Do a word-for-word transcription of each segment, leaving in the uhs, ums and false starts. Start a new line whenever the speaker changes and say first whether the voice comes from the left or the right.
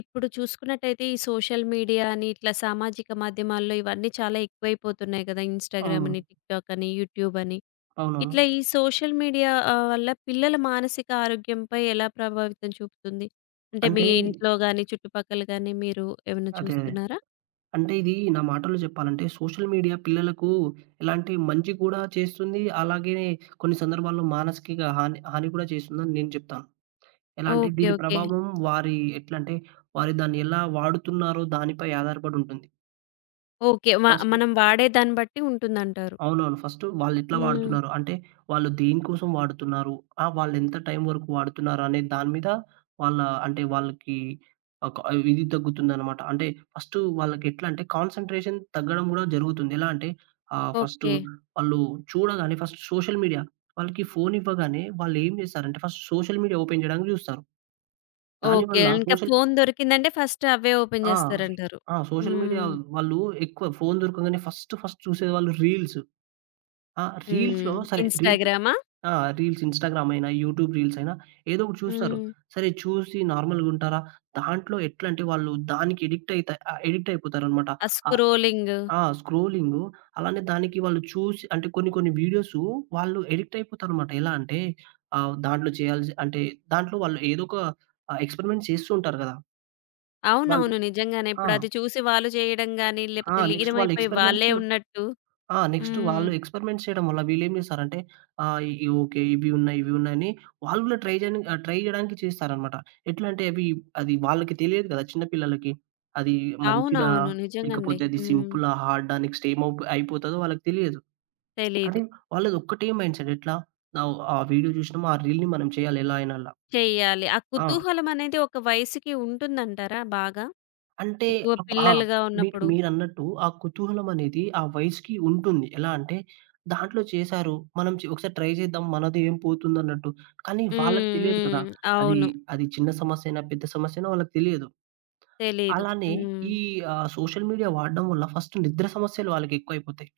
left: ఇప్పుడు చూసుకున్నట్టయితే ఈ సోషల్ మీడియా అని ఇట్లా సామాజిక మాధ్యమాల్లో ఇవన్నీ చాలా ఎక్కువైపోతున్నాయి కదా. ఇన్‌స్టాగ్రామ్
right: అవును.
left: అని, టిక్‌టాక్ అని, యూట్యూబ్ అని.
right: అవును.
left: ఇట్లా ఈ సోషల్ మీడియా ఆహ్, వల్ల పిల్లల మానసిక ఆరోగ్యంపై ఎలా ప్రభావితం చూపుతుంది? అంటే మీ
right: అంటే
left: ఇంట్లో గాని, చుట్టుపక్కల గాని మీరు ఏమన్నా
right: అదే. అదే.
left: చూస్తున్నారా?
right: అంటే ఇది నా మాటల్లో చెప్పాలంటే సోషల్ మీడియా పిల్లలకు ఎలాంటి మంచి కూడా చేస్తుంది. అలాగే కొన్ని సందర్భాల్లో మానసికంగా హాని, హాని కూడా చేస్తుందని నేను చెప్తాను. ఎలా అంటే
left: ఓకే.
right: దీని
left: ఓకే.
right: ప్రభావం వారి ఎట్లంటే వారు దాన్ని ఎలా వాడుతున్నారో దానిపై ఆధారపడి ఉంటుంది.
left: ఓకే. మ
right: ఫస్ట్
left: మనం వాడే దాన్ని బట్టి ఉంటుందంటారు.
right: అవునవును. ఫస్టు వాళ్ళెట్లా
left: హ్మ్.
right: వాడుతున్నారు? అంటే, వాళ్ళు దేనికోసం వాడుతున్నారు? ఆ! వాళ్ళెంత టైం వరకు వాడుతున్నారు అనే దాని మీద వాళ్ళ అంటే, వాళ్ళకి ఒక ఇది తగ్గుతుందనమాట. అంటే, ఫస్టు వాళ్ళకెట్లా అంటే, కాన్సంట్రేషన్ తగ్గడం గూడా జరుగుతుంది. ఎలా అంటే, ఆహ్, ఫస్టు
left: ఓకే.
right: వాళ్ళు చూడగానే ఫస్ట్ సోషల్ మీడియా వాళ్ళకి ఫోను ఇవ్వగానే వాళ్ళేం జేస్తారంటే, ఫస్ట్ సోషల్ మీడియా ఓపెన్ జేయడానికి జూస్తారు.
left: ఓకే.
right: దానివల్ల
left: ఇంకా
right: సోషల్
left: ఫోను దొరికిందంటే ఫస్ట్ అవే ఓపెన్
right: ఆ!
left: చేస్తారంటారు.
right: ఆ! సోషల్ మీడియా
left: హ్మ్.
right: వాళ్ళు ఎక్కువ ఫోను దొరకగానే ఫస్ట్, ఫస్ట్ చూసేవాళ్ళు రీల్స్. ఆ!
left: హ్మ్.
right: రీల్స్‌లో సరే రీల్స్
left: ఇన్‌స్టాగ్రామా?
right: ఆ! రీల్స్ ఇన్‌స్టాగ్రామ్ అయినా, యూట్యూబ్ రీల్స్ అయినా ఏదో ఒకటి చూస్తారు.
left: హ్మ్.
right: సరే చూసి నార్మల్‌గా ఉంటారా? దాంట్లో ఎట్లంటే వాళ్ళు దానికి ఎడిక్ట్ అయిత ఆహ్, ఎడిక్ట్ అయిపోతారనమాట.
left: ఆ
right: ఆహ్,
left: స్క్రోలింగ్.
right: ఆ! స్క్రోలింగు అలానే దానికి వాళ్ళు చూసి అంటే కొన్ని కొన్ని వీడియోసు వాళ్ళు ఎడిక్ట్ అయిపోతారనమాట. ఎలా అంటే ఆహ్, దాంట్లో చేయాల్సి అంటే దాంట్లో వాళ్ళు ఏదో ఒక ఆహ్, ఎక్స్‌పెరిమెంట్స్ చేస్తూ ఉంటారు గదా! వాళ్ళు
left: అవునవును. నిజంగానే.
right: ఆ!
left: ఇప్పుడు అది చూసి వాళ్ళు చేయడం గాని,
right: ఆ!
left: లేపోతే
right: నెక్స్ట్ వాళ్ళ
left: లీనమైపోయి వాళ్ళే
right: ఎక్స్‌పెరిమెంట్స్
left: ఉన్నట్టు.
right: ఆ! నెక్స్ట్
left: హ్మ్.
right: వాళ్ళు ఎక్స్‌పెరిమెంట్స్ చేయడం వల్ల వీళ్ళేం చేస్తారంటే ఆహ్, ఇ ఓకే. ఇవి ఉన్నాయి, ఇవి ఉన్నాయని వాళ్ళు కూడా ట్రై చేయని ఆహ్, ట్రై చేయడానికి చేస్తారనమాట. ఎట్లా అంటే అవి అది వాళ్ళకి తెలియదు కదా! చిన్న పిల్లలకి. అది మంచిదా?
left: అవునవును. నిజంగండి.
right: లేకపోతే అది
left: హ్మ్.
right: సింపులా? హార్డా? నెక్స్ట్ ఏమవుపో అయిపోతదో వాళ్ళకి తెలియదు.
left: తెలీదు.
right: కానీ వాళ్ళదొక్కటే మైండ్‌సెట్ ఎట్లా? ఆహ్, ఆ వీడియో చూసినామా, ఆ రీల్‌ని మనం చేయాలి ఎలా అయినలా.
left: చెయ్యాలి. ఆ
right: ఆ!
left: కుతూహలం అనేది ఒక వయసుకి ఉంటుందంటారా బాగా?
right: అంటే
left: ఎక్కువ
right: అప్ ఆ!
left: పిల్లలుగా
right: మీరు
left: ఉన్నప్పుడు.
right: మీరన్నట్టు ఆ కుతూహలం అనేది ఆ వయసుకి ఉంటుంది. ఎలా అంటే దాంట్లో చేశారు. మనం చే ఒకసారి ట్రై చేద్దాం. మనది ఏం పోతుందన్నట్టు. కానీ వాళ్ళకి
left: హ్మ్.
right: తెలియదు కదా!
left: హ్మ్.
right: అది
left: అవును.
right: అది చిన్న సమస్యైనా, పెద్ద సమస్యైనా వాళ్ళకి తెలియదు.
left: తెలీదు.
right: అలానే
left: హ్మ్.
right: ఈ ఆహ్, సోషల్ మీడియా వాడడం వల్ల ఫస్ట్ నిద్ర సమస్యలు వాళ్ళకి ఎక్కువైపోతాయి.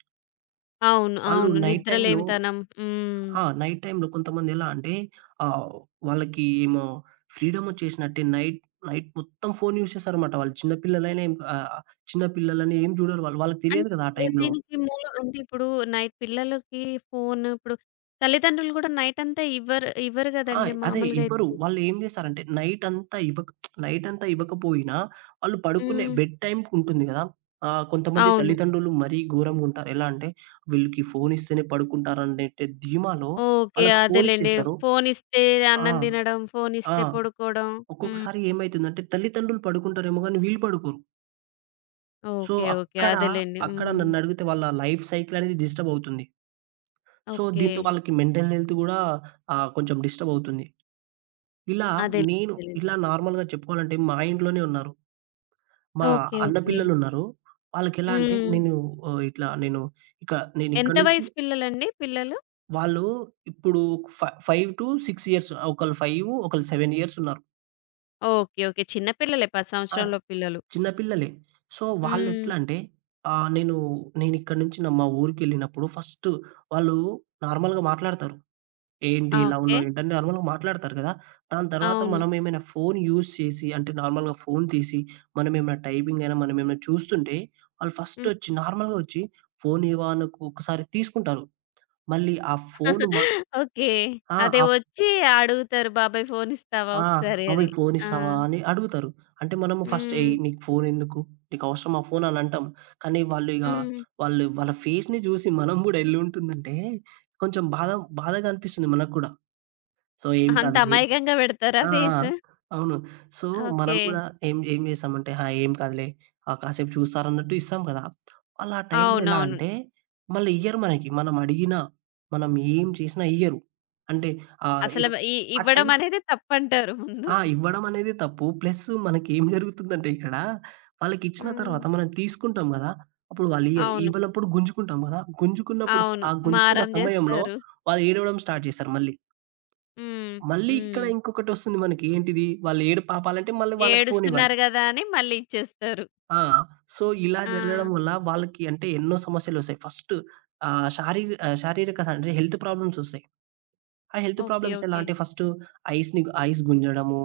left: అవును.
right: వాళ్ళు
left: అవును.
right: నైట్ టైమ్‌లో
left: నిద్రలేమితనం. హ్మ్.
right: ఆ! నైట్ టైమ్‌లో కొంతమందెలా అంటే ఆహ్, వాళ్ళకి ఏమో ఫ్రీడమొచ్చేసినట్టే నైట్ నైట్ మొత్తం ఫోను యూజ్ చేస్తారనమాట. వాళ్ళు చిన్న పిల్లలైనా ఏం ఆహ్, చిన్న పిల్లలని ఏం చూడరు వాళ్ళు. వాళ్ళకి తెలియదు కదా! ఆ
left: అంటే
right: టైంలో.
left: దీనికి మూలం అంటే ఇప్పుడు నైట్ పిల్లలకి ఫోను ఇప్పుడు తల్లిదండ్రులు గూడా నైటంతా ఇవ్వరు ఇవ్వరు
right: ఆ,
left: గదండీ
right: అదే
left: మామూలుగా అయితే.
right: ఇవ్వరు. హ్మ్. వాళ్ళేం చేస్తారంటే నైటంతా ఇవ్వక నైటంతా ఇవ్వకపోయినా వాళ్ళు పడుకునే
left: హ్మ్.
right: బెడ్ టైమ్‌కుంటుంది కదా! ఆహ్, కొంతమంది
left: అవును.
right: తల్లిదండ్రులు మరీ ఘోరంగుంటారు. ఎలా అంటే వీళ్ళకి ఫోనిస్తేనే పడుకుంటారనేటి ధీమాలో
left: ఓకే.
right: వాళ్ళకి
left: అదేలెండి.
right: ఫోనిచ్చేస్తారు.
left: ఫోనిస్తే
right: ఆ!
left: అన్నం దినడం,
right: ఆ!
left: ఫోనిస్తే పడుకోవడం. హ్మ్.
right: ఒక్కొక్కసారి ఏమైతుందంటే, తల్లిదండ్రులు పడుకుంటారేమో గానీ, వీళ్ళు పడుకోరు. So,
left: okay. ఓకే.
right: అక్కడ,
left: అదేలెండి. హ్మ్.
right: అక్కడ నన్నడిగితే వాళ్ళ లైఫ్ సైకిల్ అనేది డిస్టర్బ్ అవుతుంది. So,
left: okay.
right: దీంతో వాళ్ళకి మెంటల్ హెల్త్ గూడా ఆహ్, కొంచెం డిస్టర్బ్ అవుతుంది. ఇలా
left: అదేలే
right: నేను
left: అదేలే.
right: ఇలా నార్మల్‌గా చెప్పుకోవాలంటే, మా ఇంట్లోనే ఉన్నారు. మా
left: ఓకే.
right: అన్న
left: ఓకే.
right: పిల్లలున్నారు. వాళ్ళకెలా అంటే,
left: హ్మ్.
right: నేను ఆహ్, ఇట్లా నేను ఇక
left: ఎంత
right: నేనిక్కడి నుంచి
left: వయసు పిల్లలండి పిల్లలు?
right: వాళ్ళు ఇప్పుడు ఫ ఐదు ఆరు ఇయర్స్, ఒకళ్ళు ఐదు, ఒకళ్ళు ఏడు ఇయర్స్ ఉన్నారు.
left: ఓకే. ఓకే. చిన్న పిల్లలే పది
right: ఆ,
left: సంవత్సరాల లోపు పిల్లలు.
right: చిన్న పిల్లలే. సో,
left: హ్మ్.
right: వాళ్ళెట్లా అంటే ఆహ్, నేను నేనిక్కడి నుంచి న మా ఊరికెళ్ళినప్పుడు ఫస్ట్ వాళ్ళు నార్మల్‌గా మాట్లాడతారు. ఏంటి
left: ఆ!
right: ఇలా
left: ఓకే.
right: ఉన్నావు? ఏంటని నార్మల్‌గా మాట్లాడతారు కదా! దాని తర్వాత
left: అవును.
right: మనం ఏమైనా ఫోన్ యూజ్ చేసి అంటే నార్మల్‌గా ఫోన్ తీసి మనమేమైనా టైపింగ్ అయినా మనమేమైనా చూస్తుంటే వాళ్ళు
left: హ్మ్.
right: ఫస్టొచ్చి నార్మల్‌గా వచ్చి ఫోన్ ఇవ్వా అని ఒక్కొక్కసారి తీసుకుంటారు. మళ్ళీ ఆ ఫోన్ మ
left: ఓకే. అదే
right: ఆ!
left: వచ్చి అడుగుతారు, బాబాయ్ ఫోన్ ఇస్తావా
right: ఆ!
left: ఒకసారి అని.
right: "బాబోయ్! ఫోన్
left: ఆ!
right: ఇస్తావా?" అని అడుగుతారు. అంటే మనము ఫస్ట్ "ఏయ్!
left: హ్మ్.
right: నీకు ఫోన్ ఎందుకు? నీకు అవసరమా ఫోన్?" అని అంటాం. కానీ వాళ్ళు ఇగ
left: హ్మ్.
right: వాళ్ళు వాళ్ళ ఫేస్‌ని చూసి మనం గూడా ఎళ్ళుంటుందంటే కొంచెం బాధ బాధగా అనిపిస్తుంది మనకు కూడా. సో, "ఏం
left: అంత
right: కాదులే".
left: అమాయకంగా పెడతారా
right: ఆ! ఆ!
left: ఫేస్?
right: అవును. సో, మనం
left: ఓకే.
right: గూడా ఏం ఏం చేస్తామంటే, "ఆ! ఏం కాదులే ఆహ్, కాసేపు చూస్తారన్నట్టు" ఇస్తాం కదా! వాళ్ళు ఆ టైంలో ఎలా
left: అవునవును.
right: అంటే మళ్ళీ ఇయ్యరు మనకి. మనం అడిగినా, మనం ఏం చేసినా ఇయ్యరు. అంటే ఆహ్,
left: అసలు
right: ఇప్
left: ఇ
right: ఆ టైం
left: ఇవ్వడం అనేది తప్పంటారు ముందు.
right: ఆ! ఇవ్వడం అనేది తప్పు. ప్లస్ మనకేం జరుగుతుందంటే ఇక్కడ, వాళ్ళకిచ్చిన
left: హ్మ్.
right: తర్వాత మనం తీసుకుంటాం గదా! అప్పుడు వాళ్ళియ్యరు.
left: అవును.
right: ఇవ్వనప్పుడు గుంజుకుంటాం గదా! గుంజుకున్నప్పుడు
left: అవును.
right: ఆ గుంజుకున్న
left: మారం
right: సమయంలో
left: జేస్తారు.
right: వాళ్ళు ఏడవడం స్టార్ట్ చేస్తారు మళ్ళీ.
left: హ్మ్.
right: మళ్ళీ ఇక్కడ
left: హ్మ్.
right: ఇంకొకటొస్తుంది మనకి. ఏంటిది? వాళ్ళు ఏడుపు ఆపాలంటే మళ్ళీ వాళ్ళకి ఫోన్ ఇవ్వాలి.
left: ఏడుస్తున్నారు గదా! అని మళ్ళీ ఇచ్చేస్తారు.
right: ఆ! సో, ఇలా
left: ఆ!
right: జరగడం వల్ల వాళ్ళకి అంటే ఎన్నో సమస్యలొస్తాయి. ఫస్ట్ ఆహ్, శారీ ఆహ్, శారీరక అంటే హెల్త్ ప్రాబ్లమ్సొస్తాయి. ఆ హెల్త్
left: ఓకే.
right: ప్రాబ్లమ్స్ ఎలా
left: ఓకే.
right: అంటే ఫస్టు ఐస్‌ని ఐస్ గుంజడము.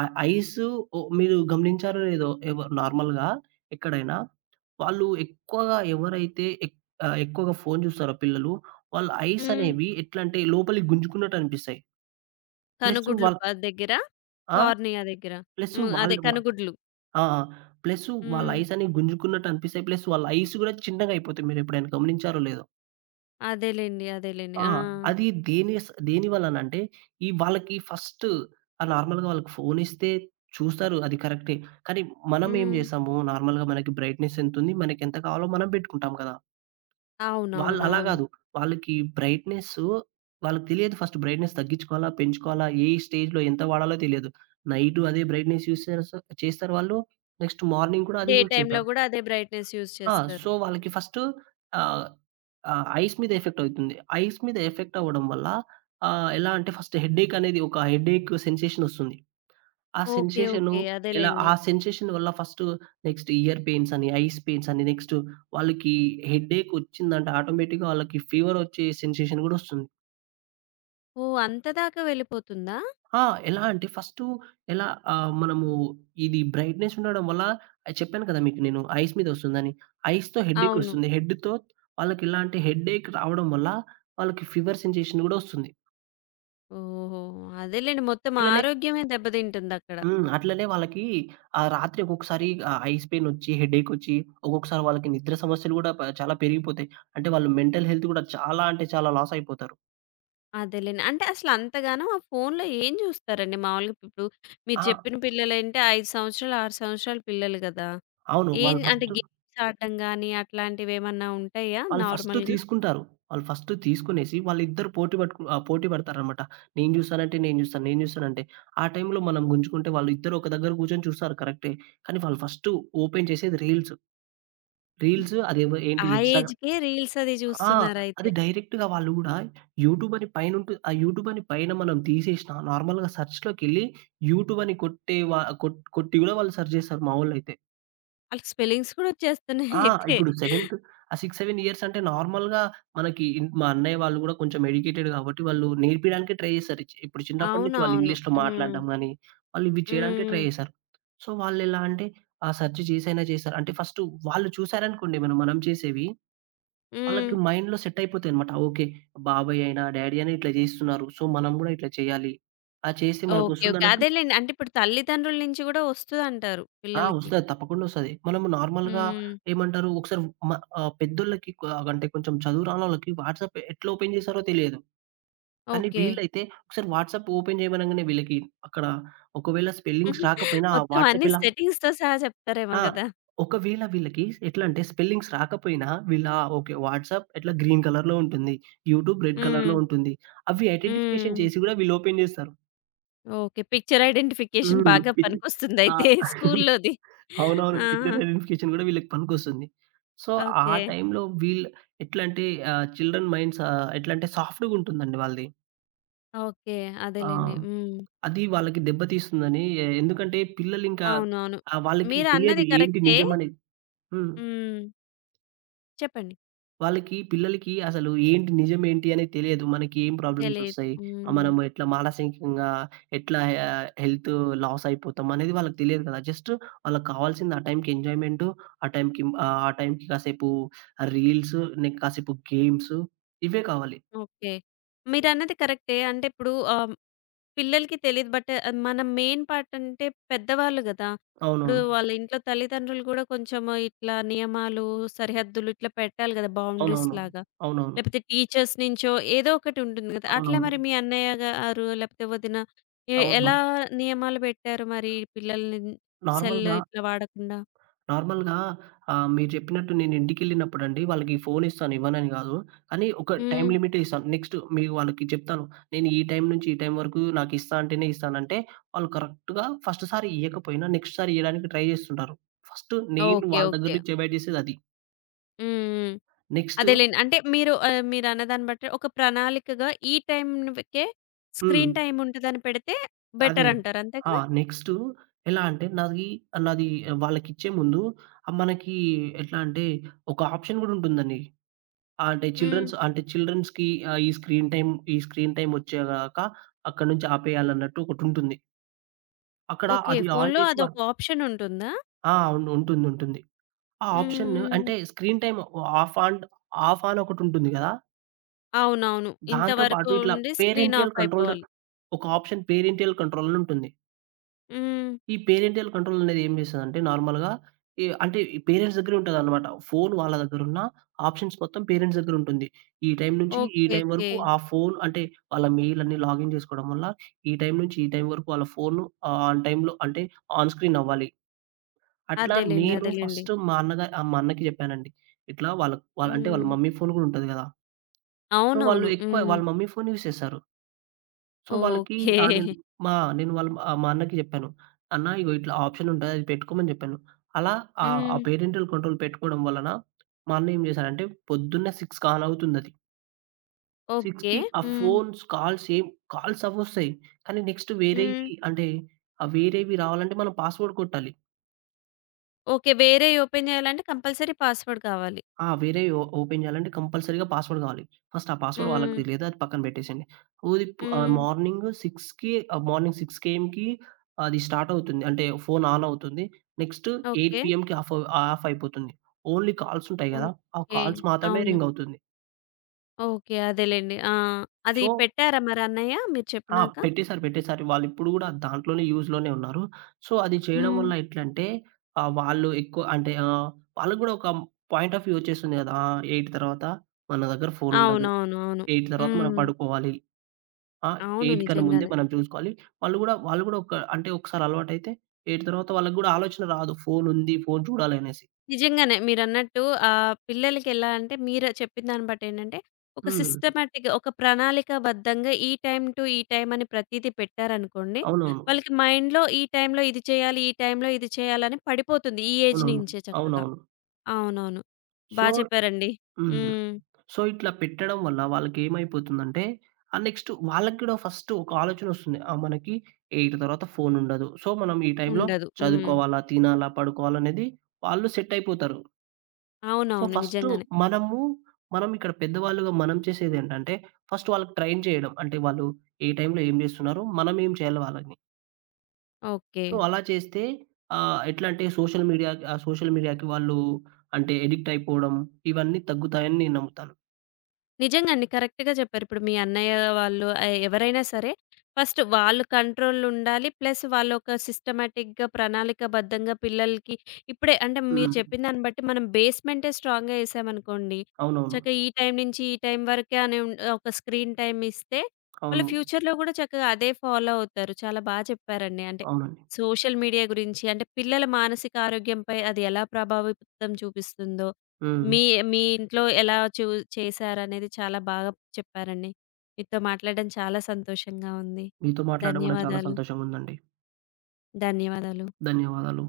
right: ఆ ఐసు ఓ మీరు గమనించారో లేదో ఎవ నార్మల్‌గా ఎక్కడైనా వాళ్ళు ఎక్కువగా ఎవరైతే ఎక్ ఆహ్, ఎక్కువగా ఫోను చూస్తారో పిల్లలు, వాళ్ళ ఐస్
left: హ్మ్.
right: అనేవి ఎట్లంటే లోపలికి గుంజుకున్నట్టు అనిపిస్తాయి. ప్లస్సు
left: కనుగుడ్లు
right: వాళ్ళ
left: ప దగ్గర?
right: ఆ!
left: కార్నియా దగ్గర.
right: ప్లస్సు
left: హ్మ్. అదే
right: వాళ్ళు వ
left: కనుగుడ్లు.
right: ఆ! ఆ! ప్లస్సు వాళ్ళ
left: హ్మ్.
right: ఐస్ అనేవి గుంజుకున్నట్టు అనిపిస్తాయి. ప్లస్ వాళ్ళ ఐస్ గూడా చిన్నగా అయిపోతాయి. మీరెప్పుడైనా గమనించారో లేదో?
left: అదేలెండి. అదేలెండి.
right: ఆ!
left: ఆ!
right: అది దేని స్ దేనివల్లనంటే, ఈ వాళ్ళకి ఫస్ట్ ఆహ్, నార్మల్‌గా వాళ్ళకి ఫోనిస్తే చూస్తారు, అది కరెక్టే. కానీ మనం ఏం
left: హ్మ్.
right: చేసాము, నార్మల్‌గా మనకి బ్రైట్‌నెస్ ఎంతుంది, మనకెంత కావాలో మనం పెట్టుకుంటాం కదా! వాళ్ళు అలా
left: అవునవునవును.
right: కాదు. వాళ్ళకి బ్రైట్‌నెస్సు వాళ్ళకి తెలియదు ఫస్ట్ బ్రైట్‌నెస్ తగ్గించుకోవాలా, పెంచుకోవాలా, ఏ స్టేజ్‌లో ఎంత వాడాలో తెలియదు. నైటు అదే బ్రైట్‌నెస్ యూజ్ చేరస చేస్తారు వాళ్ళు. నెక్స్ట్ మార్నింగ్ కూడా
left: డే
right: అదే యూజ్
left: టైమ్‌లో
right: చేస్తారు.
left: గూడా అదే బ్రైట్‌నెస్ యూజ్
right: ఆ!
left: చేస్తారు.
right: సో, వాళ్ళకి ఫస్టు ఆహ్, ఆహ్, ఐస్ మీద ఎఫెక్ట్ అవుతుంది. ఐస్ మీద ఎఫెక్ట్ అవ్వడం వల్ల ఆహ్, ఎలా అంటే ఫస్ట్ హెడ్‌ఏక్ అనేది ఒక హెడ్‌ఏక్ సెన్సేషన్ ఒస్తుంది. ఆ
left: ఓకే.
right: Sensation
left: okay.
right: ఎలా
left: అదేలెండి.
right: ఆ సెన్సేషన్ వల్ల ఫస్టు నెక్స్ట్ ఇయర్ పెయిన్స్ అని, ఐస్ పెయిన్స్ అని, నెక్స్ట్ వాళ్ళకి హెడ్‌ఏక్ ఒచ్చిందంటే ఆటోమేటిక్‌గా వాళ్ళకి ఫీవర్ ఒచ్చే సెన్సేషన్ గూడా ఒస్తుంది.
left: ఓహ్! అంత దాకా వెళ్ళిపోతుందా?
right: ఆ! ఎలా అంటే ఫస్టు ఎలా ఆహ్, మనము ఇది బ్రైట్‌నెస్ ఉండడం వల్ల, ఆహ్, చెప్పాను కదా! మీకు నేను ఐస్ మీద వస్తుందని. ఐస్‌తో హెడ్‌ఏక్
left: అవును.
right: వస్తుంది. హెడ్‌తో వాళ్ళకెలా అంటే హెడ్‌ఏక్ రావడం వల్ల వాళ్ళకి ఫీవర్ సెన్సేషన్ గూడా వస్తుంది.
left: ఓహో! అదేలెండి. మొత్తం
right: అట్లనే
left: ఆరోగ్యమే దెబ్బతింటుందక్కడ.
right: హ్మ్. అట్లనే వాళ్ళకి ఆహ్, రాత్రి ఒక్కొక్కసారి ఆహ్, ఐస్ పెయిన్ వచ్చి, హెడ్‌ఏక్ వచ్చి, ఒక్కొక్కసారి వాళ్ళకి నిద్ర సమస్యలు గూడా ప చాలా పెరిగిపోతాయి. అంటే వాళ్ళు మెంటల్ హెల్త్ గూడా చాలా అంటే చాలా లాస్ అయిపోతారు.
left: అదేలెండి. అంటే అసలంతగానం ఆ ఫోన్‌లో ఏం జూస్తారండి? మామూలుగా ఇప్పుడు మీరు
right: ఆ!
left: చెప్పిన పిల్లలంటే ఐదు సంవత్సరాలు, ఆరు సంవత్సరాల పిల్లలు గదా!
right: అవును.
left: ఏం
right: వాళ్ళు
left: అంటే
right: ఫస్ట్
left: గేమ్స్ ఆడడం గానీ అట్లాంటివేమన్నా ఉంటాయా
right: వాళ్ళు ఫస్ట్
left: నార్మల్‌గా?
right: తీసుకుంటారు. వాళ్ళు ఫస్ట్ తీసుకునేసి వాళ్ళిద్దరు పోటీ పట్టుకు ఆహ్, పోటీ పడతారనమాట. నేను జూసానంటే నేను జూస్తాను, నేను జూస్తానంటే. ఆ టైంలో మనం గుంజుకుంటే వాళ్ళిద్దరూ ఒక దగ్గర గూర్చొని చూస్తారు కరెక్టే. కానీ వాళ్ళు ఫస్ట్ ఓపెన్ చేసేది రీల్స్. రీల్స్ అదేమో
left: ఆ
right: ఏంటిది ఇన్‌స్టాగ్రామ్
left: ఏజ్‌కే రీల్స్ అది
right: ఆ!
left: జూస్తున్నారైతే.
right: అది డైరెక్ట్‌గా వాళ్ళు గూడా యూట్యూబ్ అని పైనుంటు ఆ యూట్యూబ్ అని పైన మనం తీసేసినా నార్మల్‌గా సెర్చ్‌లోకెళ్ళి యూట్యూబ్ అని కొట్టే వా కొట్ కొట్టి గూడా వాళ్ళు సెర్చ్ జేస్తారు మా వోళ్ళైతే.
left: ఆళ్ళకి స్పెల్లింగ్స్ కూడా వచ్చేస్తున్నాయి
right: ఆ!
left: అయితే.
right: ఇప్పుడు సెవెంత్ ఆ ఆరు, ఏడు ఇయర్స్ అంటే నార్మల్‌గా మనకి ఇన్ మా అన్నయ్య వాళ్ళు గూడా కొంచెం ఎడ్యుకేటెడ్ గాబట్టి వాళ్ళు నేర్పియడానికే ట్రై చేశారు. ఇచ్ ఇప్పుడు చిన్నప్పటి నుంచి వాళ్ళు
left: అవునవును.
right: ఇంగ్లీష్‌లో
left: హ్మ్.
right: మాట్లాడడం గాని, వాళ్ళు ఇవి చేయడానికే
left: హ్మ్.
right: ట్రై చేశారు. సో, వాళ్ళెలా అంటే ఆ సెర్చ్ చేసైనా చేశారు. అంటే ఫస్టు వాళ్ళు చూసారనుకోండి మనం మనం చేసేవి,
left: హ్మ్.
right: వాళ్ళకి మైండ్‌లో సెట్ అయిపోతాయన్నమాట. ఓకే. బాబాయ్ అయినా, డ్యాడీ అయినా ఇట్లా చేస్తున్నారు. సో, మనం గూడా ఇట్లా చేయాలి. ఆ చేస్తే
left: ఓకే. ఓకే.
right: మనకొస్తుందన్నట్టు.
left: అదేలెండి. అంటే ఇప్పుడు తల్లిదండ్రుల నుంచి గూడా వస్తదంటారు
right: ఆ!
left: పిల్లలకి.
right: వస్తది. తప్పకుండా వస్తది. మనము నార్మల్‌గా
left: హ్మ్.
right: ఏమంటారు ఒకసారి మ ఆహ్, పెద్దోళ్ళకి క అంటే కొంచెం చదువు రానోళ్ళకి వాట్సాప్ ఎట్లా ఓపెన్ చేస్తారో తెలియదు. కానీ
left: ఓకే.
right: వీళ్ళైతే ఒకసారి వాట్సాప్ ఓపెన్ చేయమనంగానే వీళ్ళకి అక్కడ ఒకవేళ స్పెల్లింగ్స్ రాకపోయినా ఆ
left: మొత్తం
right: వాట్సాప్
left: అన్ని
right: ఎలా
left: సెట్టింగ్స్‌తో సహా చెప్తారేమో
right: ఆ!
left: గదా!
right: ఒకవేళ వీళ్ళకి ఎట్లా అంటే స్పెల్లింగ్స్ రాకపోయినా వీళ్ళ ఓకే. వాట్సాప్ ఎట్లా గ్రీన్ కలర్‌లో ఉంటుంది. యూట్యూబ్ రెడ్
left: హ్మ్.
right: కలర్‌లో ఉంటుంది. అవి ఐడెంటిఫికేషన్
left: హ్మ్.
right: చేసి కూడా వీళ్ళు ఓపెన్ చేస్తారు.
left: ఓకే. పిక్చర్ ఐడెంటిఫికేషన్
right: హ్మ్.
left: బాగా
right: పిచ్చి ఆ!
left: పనికొస్తుందయితే స్కూల్లోది.
right: అవునవును.
left: ఆ!
right: పిక్చర్ ఐడెంటిఫికేషన్ గూడా వీళ్ళకి పనికొస్తుంది. సో, ఆ
left: ఓకే.
right: టైంలో వీళ్ళు ఎట్లంటే ఆహ్, చిల్డ్రన్ మైండ్స్ ఆహ్, ఎట్లంటే సాఫ్ట్‌గుంటుందండి వాళ్ళది.
left: ఓకే.
right: ఆ!
left: అదేలెండి. హ్మ్.
right: అది వాళ్ళకి దెబ్బ తీస్తుందని. ఎందుకంటే పిల్లలింకా
left: అవునవును.
right: ఆహ్, వాళ్ళకి తెలియదు
left: మీరన్నది
right: ఏంటి
left: కరెక్టే.
right: నిజమనేది. హ్మ్.
left: హ్మ్. చెప్పండి.
right: వాళ్ళకి పిల్లలకి అసలు ఏంటి నిజమేంటి అనేది తెలియదు. మనకి ఏం ప్రాబ్లమ్స్
left: తెలీదు.
right: ఒస్తాయి. ఆహ్,
left: హ్మ్.
right: మనం ఎట్లా మానసికంగా ఎట్లా ఆహ్, హెల్త్ లాస్ అయిపోతాం అనేది వాళ్ళకి తెలియదు కదా! జస్ట్ వాళ్ళకి కావాల్సింది ఆ టైంకి ఎంజాయ్‌మెంట్, ఆ టైంకి ఆహ్, ఆ టైంకి కాసేపు రీల్స్, నెక్ కాసేపు గేమ్స్, ఇవే కావాలి.
left: ఓకే. మీరన్నది కరెక్టే. అంటే ఇప్పుడు ఆహ్, పిల్లలకి తెలీదు. బట్, మన మెయిన్ పార్ట్ అంటే పెద్దవాళ్ళు గదా! ఇప్పుడు
right: అవునవును.
left: వాళ్ళ ఇంట్లో తల్లిదండ్రులు గూడా కొంచెం ఇట్లా నియమాలు, సరిహద్దులు ఇట్లా పెట్టాలి గదా! బౌండరీస్
right: అవునవును.
left: లాగా.
right: అవునవును.
left: లేపోతే టీచర్స్ నుంచో ఏదో ఒకటి ఉంటుంది గదా! అట్లా
right: అవునవును.
left: మరి మీ అన్నయ్య గారు లేపోతే వదిన ఎ ఎలా
right: అవునవును.
left: నియమాలు పెట్టారు మరి పిల్లల్ని సెల్
right: నార్మల్‌గా
left: ఇట్లా వాడకుండా?
right: నార్మల్‌గా ఆహ్, మీరు చెప్పినట్టు నేను ఇంటికెళ్ళినప్పుడండి వాళ్ళకి ఫోన్ ఇస్తాను, ఇవ్వనని గాదు. కానీ ఒక
left: హ్మ్.
right: టైమ్ లిమిటే ఇస్తాను. నెక్స్ట్ మీకు వాళ్ళకి చెప్తాను. నేను ఈ టైం నుంచి ఈ టైం వరకు నాకిస్తా అంటేనే ఇస్తానంటే వాళ్ళు కరెక్ట్‌గా ఫస్ట్ సారి ఇయ్యకపోయినా నెక్స్ట్ సారి ఇయ్యడానికి ట్రై జేస్తుంటారు. ఫస్ట్ నేను
left: ఓకే.
right: వాళ్ళ దగ్గర
left: ఓకే.
right: నుంచి అవాయిడ్ జేసేదది.
left: హ్మ్. హ్మ్.
right: నెక్స్ట్
left: అదేలేండి. అంటే మీరు ఆహ్, మీరన్న దాన్ని బట్టి ఒక ప్రణాళికగా ఈ టైంకే
right: హ్మ్.
left: స్క్రీన్ టైమ్ ఉంటదని పెడితే
right: అదే.
left: బెటర్
right: అదే.
left: అంటారు. అంతే
right: ఆ!
left: కదా?
right: నెక్స్ట్ ఎలా అంటే నాది నాది వాళ్ళకిచ్చే ముందు ఆహ్, మనకి ఎట్లా అంటే ఒక ఆప్షన్ గూడా ఉంటుందండి. ఆ! అంటే
left: హ్మ్.
right: చిల్డ్రన్స్ అంటే చిల్డ్రన్స్‌కి ఆహ్, ఈ స్క్రీన్ టైమ్ ఈ స్క్రీన్ టైమ్ వచ్చేదాకా అక్కడి నుంచి ఆపేయాలన్నట్టు ఒకటుంటుంది. అక్కడ
left: ఓకే.
right: అది ఆన్
left: ఫోన్‌లో
right: చేసి వ
left: అదొక ఆప్షన్ ఉంటుందా?
right: ఆ! అవును. ఉంటుంది. ఉంటుంది. ఆ ఆప్షన్
left: హ్మ్.
right: అంటే screen time off on off on ఒకటుంటుంది గదా!
left: అవునవును.
right: దాంతో
left: ఇంతవరకు
right: పాటు ఇట్లా
left: ఉండి స్క్రీన్
right: పేరెంటియల్
left: ఆఫ్
right: కంట్రోల్
left: అయిపోవాలి.
right: ఒక ఆప్షన్ పేరెంటియల్ కంట్రోల్ అని ఉంటుంది.
left: హ్మ్.
right: ఈ పేరెంటియల్ కంట్రోల్ అనేది ఏం చేస్తదంటే నార్మల్‌గా ఈ అంటే ఈ పేరెంట్స్ దగ్గరే ఉంటదనమాట. ఫోన్ వాళ్ళ దగ్గరున్న ఆప్షన్స్ మొత్తం పేరెంట్స్ దగ్గరుంటుంది. ఈ టైం నుంచి ఈ
left: ఓకే.
right: Time
left: okay.
right: వరకు ఆ ఫోన్ అంటే వాళ్ళ మెయిల్ అన్ని లాగిన్ చేసుకోవడం వల్ల ఈ టైం నుంచి ఈ టైం వరకు వాళ్ళ ఫోను ఆన్ టైంలో అంటే ఆన్ స్క్రీన్ అవ్వాలి. అట్లా
left: అదేలెండి.
right: నేను
left: అదేలెండి.
right: ఫస్ట్ మా అన్నగా ఆహ్, మా అన్నకి చెప్పానండి. ఇట్లా వాళ్ళ వాళ్ళ అంటే వాళ్ళ
left: హ్మ్.
right: మమ్మీ ఫోన్ కూడా ఉంటది కదా! సో, వాళ్ళు
left: అవునవును.
right: ఎక్కువ
left: హ్మ్.
right: వాళ్ళ మమ్మీ ఫోన్ యూజ్ చేస్తారు. సో, వాళ్ళకి
left: ఓకే.
right: ఆ! నేను మా నేను వాళ్ళ ఆహ్, మా అన్నకి జెప్పాను. "అన్న ఇగో ఇట్లా ఆప్షన్ ఉంటది. అది పెట్టుకోమని" జెప్పాను. అలా ఆహ్, ఆ
left: హ్మ్.
right: పేరెంటల్ కంట్రోల్ పెట్టుకోవడం వలన మా అన్న ఏం జేశాడంటే పొద్దున్నే ఆరు కాల్ అవుతుందది.
left: ఓకే.
right: 6కి ఆ
left: హ్మ్.
right: ఫోన్స్ కాల్స్ ఏం కాల్స్ అవొస్తాయి. కానీ నెక్స్ట్
left: హ్మ్.
right: వేరేయి అంటే, ఆ వేరేవి రావాలంటే మనం పాస్వర్డ్ కొట్టాలి.
left: ఓకే. వేరేయి ఓపెన్ చేయాలంటే కంపల్సరీ పాస్‌వర్డ్ కావాలి.
right: ఆ! వేరేయి ఓ ఓపెన్ చేయాలంటే కంపల్సరీగా పాస్‌వర్డ్ కావాలి. ఫస్ట్ ఆ పాస్‌వర్డ్ వాళ్ళకి
left: హ్మ్.
right: తెలీదు. అది పక్కన పెట్టేసేయండి. ఊది ప్ ఆహ్,
left: హ్మ్.
right: మార్నింగ్ 6కి ఆహ్, మార్నింగ్ ఆరు ఏఎంకి అది స్టార్ట్ అవుతుంది. అంటే ఫోన్ ఆన్ అవుతుంది. నెక్స్ట్ ఎనిమిది
left: ఓకే.
right: పీఎంకి ఆఫ్ అవ్ ఆఫ్ అయిపోతుంది. ఓన్లీ కాల్స్ ఉంటాయి కదా! ఆ
left: ఓకే.
right: కాల్స్ మాత్రమే
left: అవును.
right: రింగ్ అవుతుంది.
left: ఓకే. అదేలెండి. ఆ! అది
right: సో
left: పెట్టారా మరి అన్నయ్య మీరు
right: ఆ!
left: చెప్పినాక?
right: పెట్టేసారు, పెట్టేసారు. వాళ్ళిప్పుడు కూడా దాంట్లోనే యూజ్‌లోనే ఉన్నారు. సో అది చేయడం
left: హ్మ్.
right: వల్ల ఎట్లంటే ఆహ్, వాళ్ళు ఎక్కువ అంటే ఆహ్, వాళ్ళకి కూడా ఒక పాయింట్ ఆఫ్ వ్యూ వచ్చేస్తుంది కదా! ఆ! ఎనిమిది తర్వాత మన దగ్గర ఫోన్ ఉండదు.
left: అవునవును. అవును.
right: ఎనిమిది తర్వాత మనం
left: హ్మ్.
right: పడుకోవాలి. ఆ!
left: అవును.
right: ఎనిమిది కన్నా ముందే
left: నిజంగానే.
right: మనం చూసుకోవాలి. వాళ్ళు గూడా వాళ్ళు గూడా ఒక అంటే ఒకసారి అలవాటైతే ఎనిమిది తర్వాత వాళ్ళకి గూడా ఆలోచన రాదు. ఫోనుంది, ఫోను చూడాలనేసి.
left: నిజంగానే మీరన్నట్టు ఆహ్, పిల్లలకెలా అంటే మీరు చెప్పిన దాన్ని బట్టి ఏంటంటే, ఒక
right: హ్మ్.
left: సిస్టమాటిక్‌గా, ఒక ప్రణాళికాబద్ధంగా ఈ టైమ్ టు ఈ టైమ్ అని ప్రతీది పెట్టారనుకోండి,
right: అవునవును.
left: వాళ్ళకి మైండ్‌లో ఈ టైమ్‌లో ఇది చేయాలి, ఈ టైమ్‌లో ఇది చేయాలని పడిపోతుంది ఈ ఏజ్
right: అవునవును.
left: నుంచే చక్కగా.
right: అవునవును.
left: అవునవును. బా
right: సో
left: చెప్పారండి.
right: హ్మ్.
left: హ్మ్.
right: సో, ఇట్లా పెట్టడం వల్ల వాళ్ళకేమైపోతుందంటే ఆ నెక్స్ట్ వాళ్ళకి గూడా ఫస్ట్ ఒక ఆలోచనొస్తుంది. ఆ! మనకి ఎనిమిది తర్వాత ఫోనుండదు. సో, మనం ఈ టైంలో
left: ఉండదు. హ్మ్.
right: చదువుకోవాలా, తినాలా, పడుకోవాలనేది వాళ్ళు సెట్ అయిపోతారు. సో,
left: అవునవును.
right: ఫస్టు
left: నిజంగానే.
right: మనము, మనం ఇక్కడ పెద్దవాళ్ళుగా మనం చేసేదేంటంటే, ఫస్ట్ వాళ్ళకి ట్రైన్ చేయడం. అంటే వాళ్ళు ఏ టైంలో ఏం జేస్తున్నారు? మనం ఏం చేయాలి వాళ్ళని.
left: ఓకే.
right: సో, అలా చేస్తే ఆహ్, ఎట్లా అంటే సోషల్ మీడియా ఆహ్, సోషల్ మీడియాకి వాళ్ళు అంటే ఎడిక్ట్ అయిపోవడం, ఇవన్నీ తగ్గుతాయని నేను నమ్ముతాను.
left: నిజంగండి. కరెక్ట్‌గా చెప్పారు. ఇప్పుడు మీ అన్నయ్య వాళ్ళు ఆహ్, ఎవరైనా సరే ఫస్ట్ వాళ్ళు కంట్రోలుండాలి. ప్లస్ వాళ్ళొక సిస్టమాటిక్‌గా, ప్రణాళికాబద్ధంగా పిల్లలకి ఇప్పుడే అంటే మీరు
right: హ్మ్.
left: చెప్పిన దాన్ని బట్టి మనం బేస్‌మెంటే స్ట్రాంగ్‌గా ఏసామనుకోండి.
right: అవునవును.
left: చక్కగా ఈ టైం నుంచి ఈ టైం వరకే అనే ఉన్ ఒక స్క్రీన్ టైమ్ ఇస్తే వాళ్ళు
right: అవును.
left: ఫ్యూచర్‌లో గూడా చక్కగా అదే ఫాలో అవుతారు. చాలా బా చెప్పారండి. అంటే
right: అవునండి.
left: సోషల్ మీడియా గురించి, అంటే పిల్లల మానసిక ఆరోగ్యంపై అది ఎలా ప్రభావితం చూపిస్తుందో
right: హ్మ్.
left: మీ మీ ఇంట్లో ఎలా చూ చేశారనేది చాలా బాగా చెప్పారండి. మీతో మాట్లాడడం చాలా సంతోషంగా ఉంది.
right: మీతో మాట్లాడడం గూడా చాలా
left: ధన్యవాదాలు.
right: సంతోషంగుందండి.
left: ధన్యవాదాలు.
right: ధన్యవాదాలు.